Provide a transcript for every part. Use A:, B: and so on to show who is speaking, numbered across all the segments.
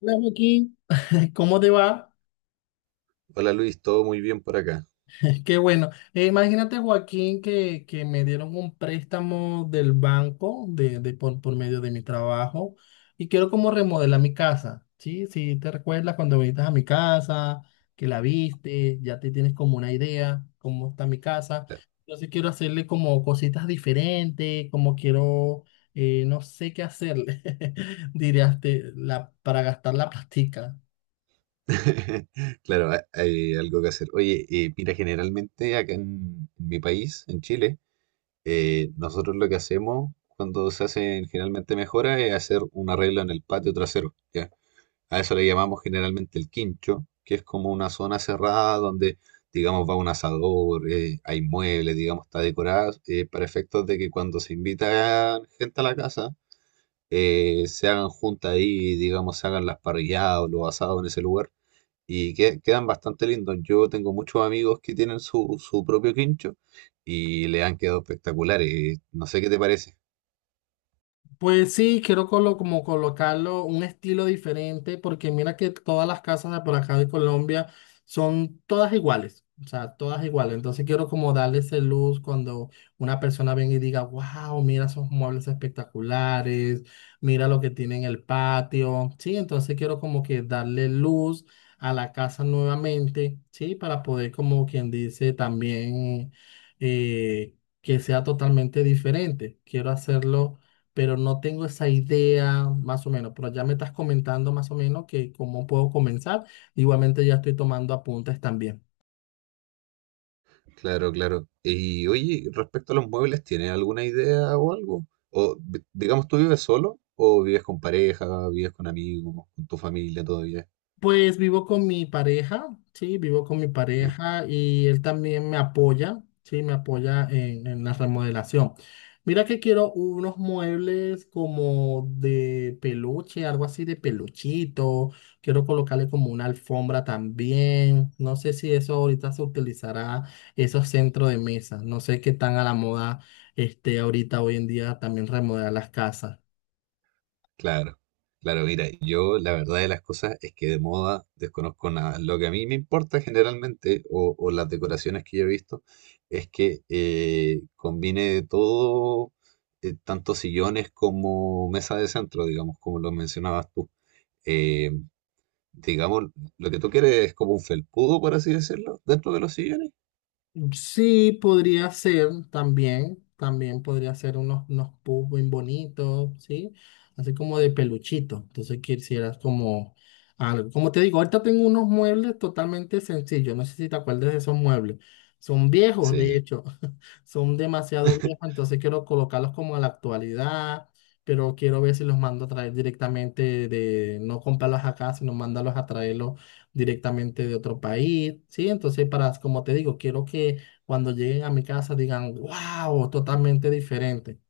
A: Hola Joaquín, ¿cómo te va?
B: Hola Luis, todo muy bien por acá.
A: Qué bueno. Imagínate Joaquín que me dieron un préstamo del banco de por medio de mi trabajo y quiero como remodelar mi casa, ¿sí? Si te recuerdas cuando viniste a mi casa, que la viste, ya te tienes como una idea cómo está mi casa.
B: Claro.
A: Entonces quiero hacerle como cositas diferentes, como quiero, no sé qué hacerle, dirías, para gastar la plastica.
B: Claro, hay algo que hacer. Oye, mira, generalmente acá en mi país, en Chile, nosotros lo que hacemos cuando se hacen generalmente mejoras es hacer un arreglo en el patio trasero, ¿ya? A eso le llamamos generalmente el quincho, que es como una zona cerrada donde, digamos, va un asador, hay muebles, digamos, está decorada, para efectos de que cuando se invita gente a la casa, se hagan juntas ahí, digamos, se hagan las parrilladas o los asados en ese lugar. Quedan bastante lindos. Yo tengo muchos amigos que tienen su propio quincho y le han quedado espectaculares. No sé qué te parece.
A: Pues sí, quiero como colocarlo un estilo diferente, porque mira que todas las casas de por acá de Colombia son todas iguales, o sea, todas iguales. Entonces quiero como darle ese luz cuando una persona venga y diga, wow, mira esos muebles espectaculares, mira lo que tiene en el patio. Sí, entonces quiero como que darle luz a la casa nuevamente, sí, para poder como quien dice también eh, que sea totalmente diferente. Quiero hacerlo, pero no tengo esa idea más o menos, pero ya me estás comentando más o menos que cómo puedo comenzar. Igualmente ya estoy tomando apuntes también.
B: Claro, claro. Y oye, respecto a los muebles, ¿tienes alguna idea o algo? Digamos, ¿tú vives solo o vives con pareja, vives con amigos, con tu familia todavía?
A: Pues vivo con mi pareja, sí, vivo con mi pareja y él también me apoya, sí, me apoya en la remodelación. Mira que quiero unos muebles como de peluche, algo así de peluchito. Quiero colocarle como una alfombra también. No sé si eso ahorita se utilizará, esos centros de mesa. No sé qué tan a la moda este ahorita hoy en día también remodelar las casas.
B: Claro, claro, mira, yo la verdad de las cosas es que de moda desconozco nada. Lo que a mí me importa generalmente, o las decoraciones que yo he visto, es que combine todo, tanto sillones como mesa de centro, digamos, como lo mencionabas tú. Eh, digamos, lo que tú quieres es como un felpudo, por así decirlo, dentro de los sillones.
A: Sí, podría ser también, también podría ser unos pubs bien bonitos, ¿sí? Así como de peluchito. Entonces quisieras como algo. Como te digo, ahorita tengo unos muebles totalmente sencillos. No sé si te acuerdas de esos muebles. Son viejos,
B: Sí,
A: de
B: sí,
A: hecho. Son demasiado viejos. Entonces quiero colocarlos como a la actualidad. Pero quiero ver si los mando a traer directamente de, no comprarlos acá, sino mandarlos a traerlos directamente de otro país, ¿sí? Entonces, para, como te digo, quiero que cuando lleguen a mi casa digan, wow, totalmente diferente.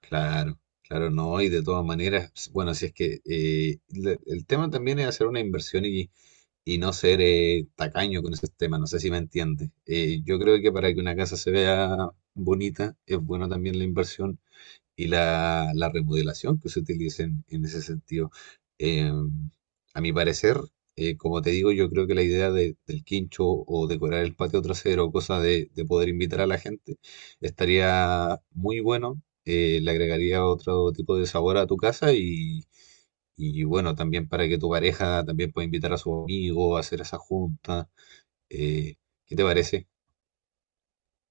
B: claro, claro, no, y de todas maneras, bueno, si es que el tema también es hacer una inversión y no ser tacaño con esos temas. No sé si me entiendes. Yo creo que para que una casa se vea bonita es bueno también la inversión y la remodelación que se utilice en ese sentido. Eh, a mi parecer, como te digo, yo creo que la idea del quincho o decorar el patio trasero, cosa de poder invitar a la gente, estaría muy bueno. Le agregaría otro tipo de sabor a tu casa y bueno, también para que tu pareja también pueda invitar a su amigo a hacer esa junta. Eh, ¿Qué te parece?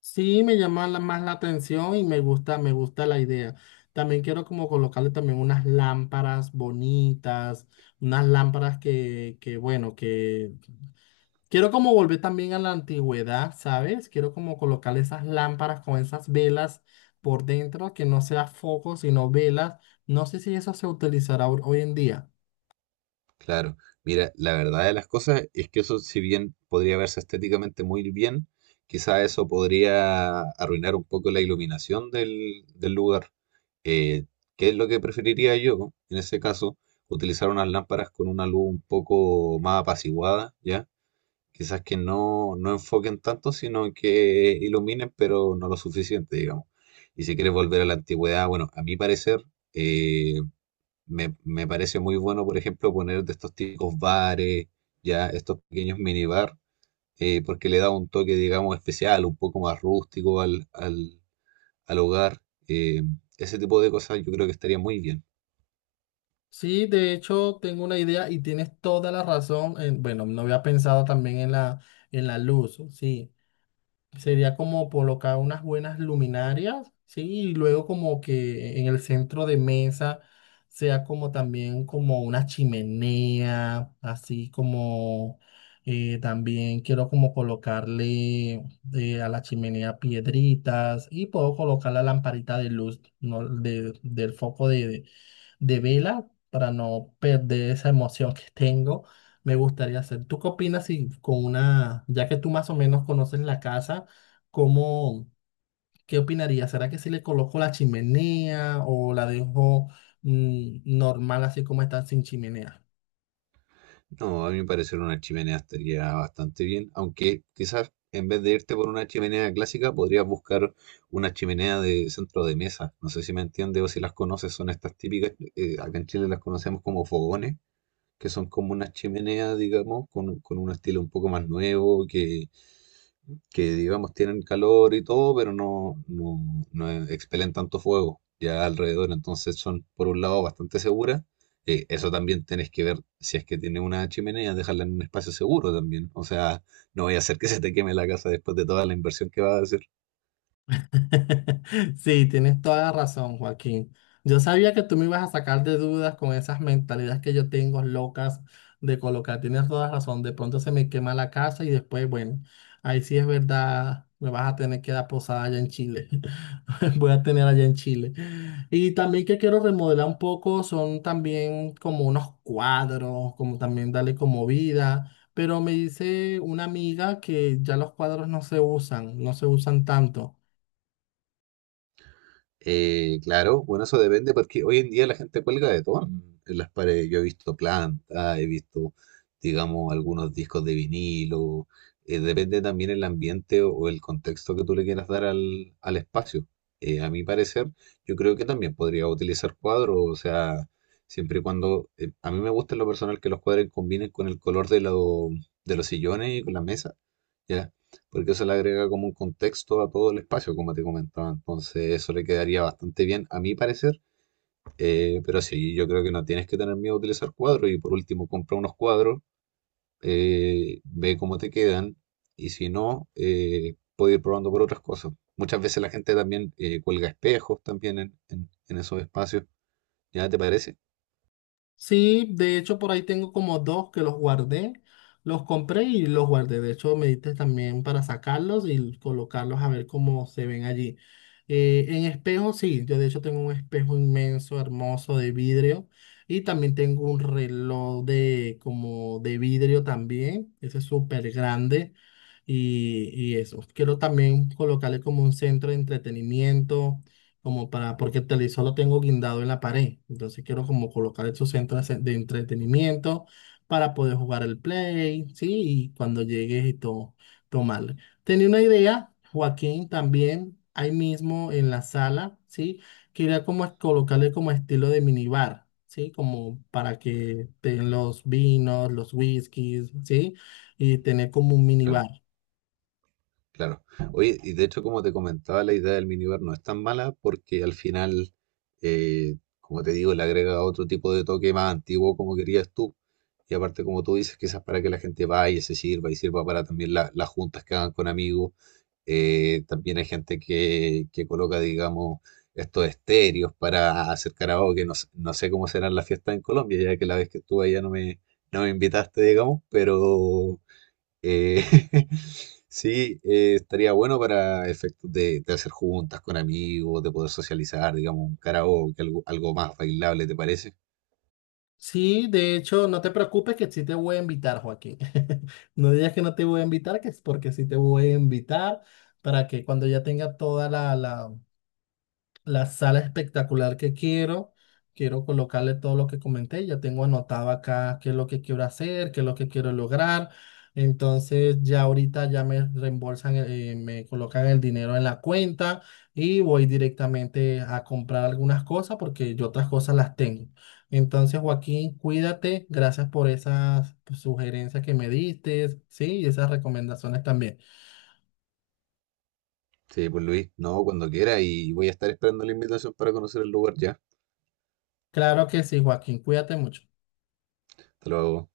A: Sí, me llama la- más la atención y me gusta la idea. También quiero como colocarle también unas lámparas bonitas, unas lámparas que bueno, que quiero como volver también a la antigüedad, ¿sabes? Quiero como colocarle esas lámparas con esas velas por dentro, que no sea foco, sino velas. No sé si eso se utilizará hoy en día.
B: Claro. Mira, la verdad de las cosas es que eso, si bien podría verse estéticamente muy bien, quizá eso podría arruinar un poco la iluminación del, del lugar. Eh, ¿Qué es lo que preferiría yo en ese caso? Utilizar unas lámparas con una luz un poco más apaciguada, ¿ya? Quizás que no, no enfoquen tanto, sino que iluminen, pero no lo suficiente, digamos. Y si quieres volver a la antigüedad, bueno, a mi parecer, eh, me parece muy bueno, por ejemplo, poner de estos típicos bares, ya estos pequeños minibar, porque le da un toque, digamos, especial, un poco más rústico al hogar. Eh, ese tipo de cosas yo creo que estaría muy bien.
A: Sí, de hecho tengo una idea y tienes toda la razón. En- bueno, no había pensado también en la luz, sí. Sería como colocar unas buenas luminarias, sí, y luego como que en el centro de mesa sea como también como una chimenea, así como también quiero como colocarle a la chimenea piedritas y puedo colocar la lamparita de luz, ¿no? Del foco de vela para no perder esa emoción que tengo. Me gustaría hacer. ¿Tú qué opinas si con una, ya que tú más o menos conoces la casa, cómo, qué opinarías? ¿Será que si le coloco la chimenea o la dejo normal así como está sin chimenea?
B: No, a mí me parece una chimenea estaría bastante bien, aunque quizás en vez de irte por una chimenea clásica, podrías buscar una chimenea de centro de mesa. No sé si me entiendes o si las conoces, son estas típicas, acá en Chile las conocemos como fogones, que son como una chimenea, digamos, con un estilo un poco más nuevo, que digamos tienen calor y todo, pero no, no expelen tanto fuego ya alrededor, entonces son por un lado bastante seguras. Eso también tenés que ver si es que tiene una chimenea, dejarla en un espacio seguro también. O sea, no voy a hacer que se te queme la casa después de toda la inversión que vas a hacer.
A: Sí, tienes toda la razón, Joaquín. Yo sabía que tú me ibas a sacar de dudas con esas mentalidades que yo tengo locas de colocar. Tienes toda la razón. De pronto se me quema la casa y después, bueno, ahí sí es verdad, me vas a tener que dar posada allá en Chile. Voy a tener allá en Chile. Y también que quiero remodelar un poco son también como unos cuadros, como también darle como vida. Pero me dice una amiga que ya los cuadros no se usan, no se usan tanto.
B: Claro, bueno, eso depende porque hoy en día la gente cuelga de todo en las paredes. Yo he visto plantas, he visto, digamos, algunos discos de vinilo. Depende también el ambiente o el contexto que tú le quieras dar al espacio. A mi parecer, yo creo que también podría utilizar cuadros, o sea, siempre y cuando, a mí me gusta en lo personal que los cuadros combinen con el color de, de los sillones y con la mesa. ¿Ya? Porque eso le agrega como un contexto a todo el espacio, como te comentaba. Entonces, eso le quedaría bastante bien, a mi parecer. Pero sí, yo creo que no tienes que tener miedo a utilizar cuadros. Y por último, compra unos cuadros, ve cómo te quedan. Y si no, puedes ir probando por otras cosas. Muchas veces la gente también cuelga espejos también en, en esos espacios. ¿Ya te parece?
A: Sí, de hecho por ahí tengo como dos que los guardé, los compré y los guardé. De hecho me diste también para sacarlos y colocarlos a ver cómo se ven allí. En espejo, sí, yo de hecho tengo un espejo inmenso, hermoso de vidrio, y también tengo un reloj de como de vidrio también, ese es súper grande y eso. Quiero también colocarle como un centro de entretenimiento como para, porque el televisor lo tengo guindado en la pared, entonces quiero como colocar esos centros de entretenimiento para poder jugar el play, ¿sí? Y cuando llegues y todo, tomarle. Tenía una idea, Joaquín, también ahí mismo en la sala, ¿sí? Quería como colocarle como estilo de minibar, ¿sí? Como para que tengan los vinos, los whiskies, ¿sí? Y tener como un
B: Claro.
A: minibar.
B: Claro. Oye, y de hecho, como te comentaba, la idea del minibar no es tan mala porque al final, como te digo, le agrega otro tipo de toque más antiguo como querías tú. Y aparte, como tú dices, quizás para que la gente vaya, se sirva y sirva para también las juntas que hagan con amigos. También hay gente que coloca, digamos, estos estéreos para hacer karaoke. No sé cómo serán las fiestas en Colombia, ya que la vez que estuve allá no me, no me invitaste, digamos, pero... Eh, sí, estaría bueno para efectos de hacer juntas con amigos, de poder socializar, digamos, un karaoke, algo, algo más bailable, ¿te parece?
A: Sí, de hecho, no te preocupes que sí te voy a invitar, Joaquín. No digas que no te voy a invitar, que es porque sí te voy a invitar para que cuando ya tenga toda la sala espectacular que quiero. Quiero colocarle todo lo que comenté. Ya tengo anotado acá qué es lo que quiero hacer, qué es lo que quiero lograr. Entonces ya ahorita ya me reembolsan, me colocan el dinero en la cuenta y voy directamente a comprar algunas cosas porque yo otras cosas las tengo. Entonces, Joaquín, cuídate. Gracias por esas sugerencias que me diste, sí, y esas recomendaciones también.
B: Sí, pues Luis, no, cuando quiera y voy a estar esperando la invitación para conocer el lugar ya.
A: Claro que sí, Joaquín, cuídate mucho.
B: Hasta luego.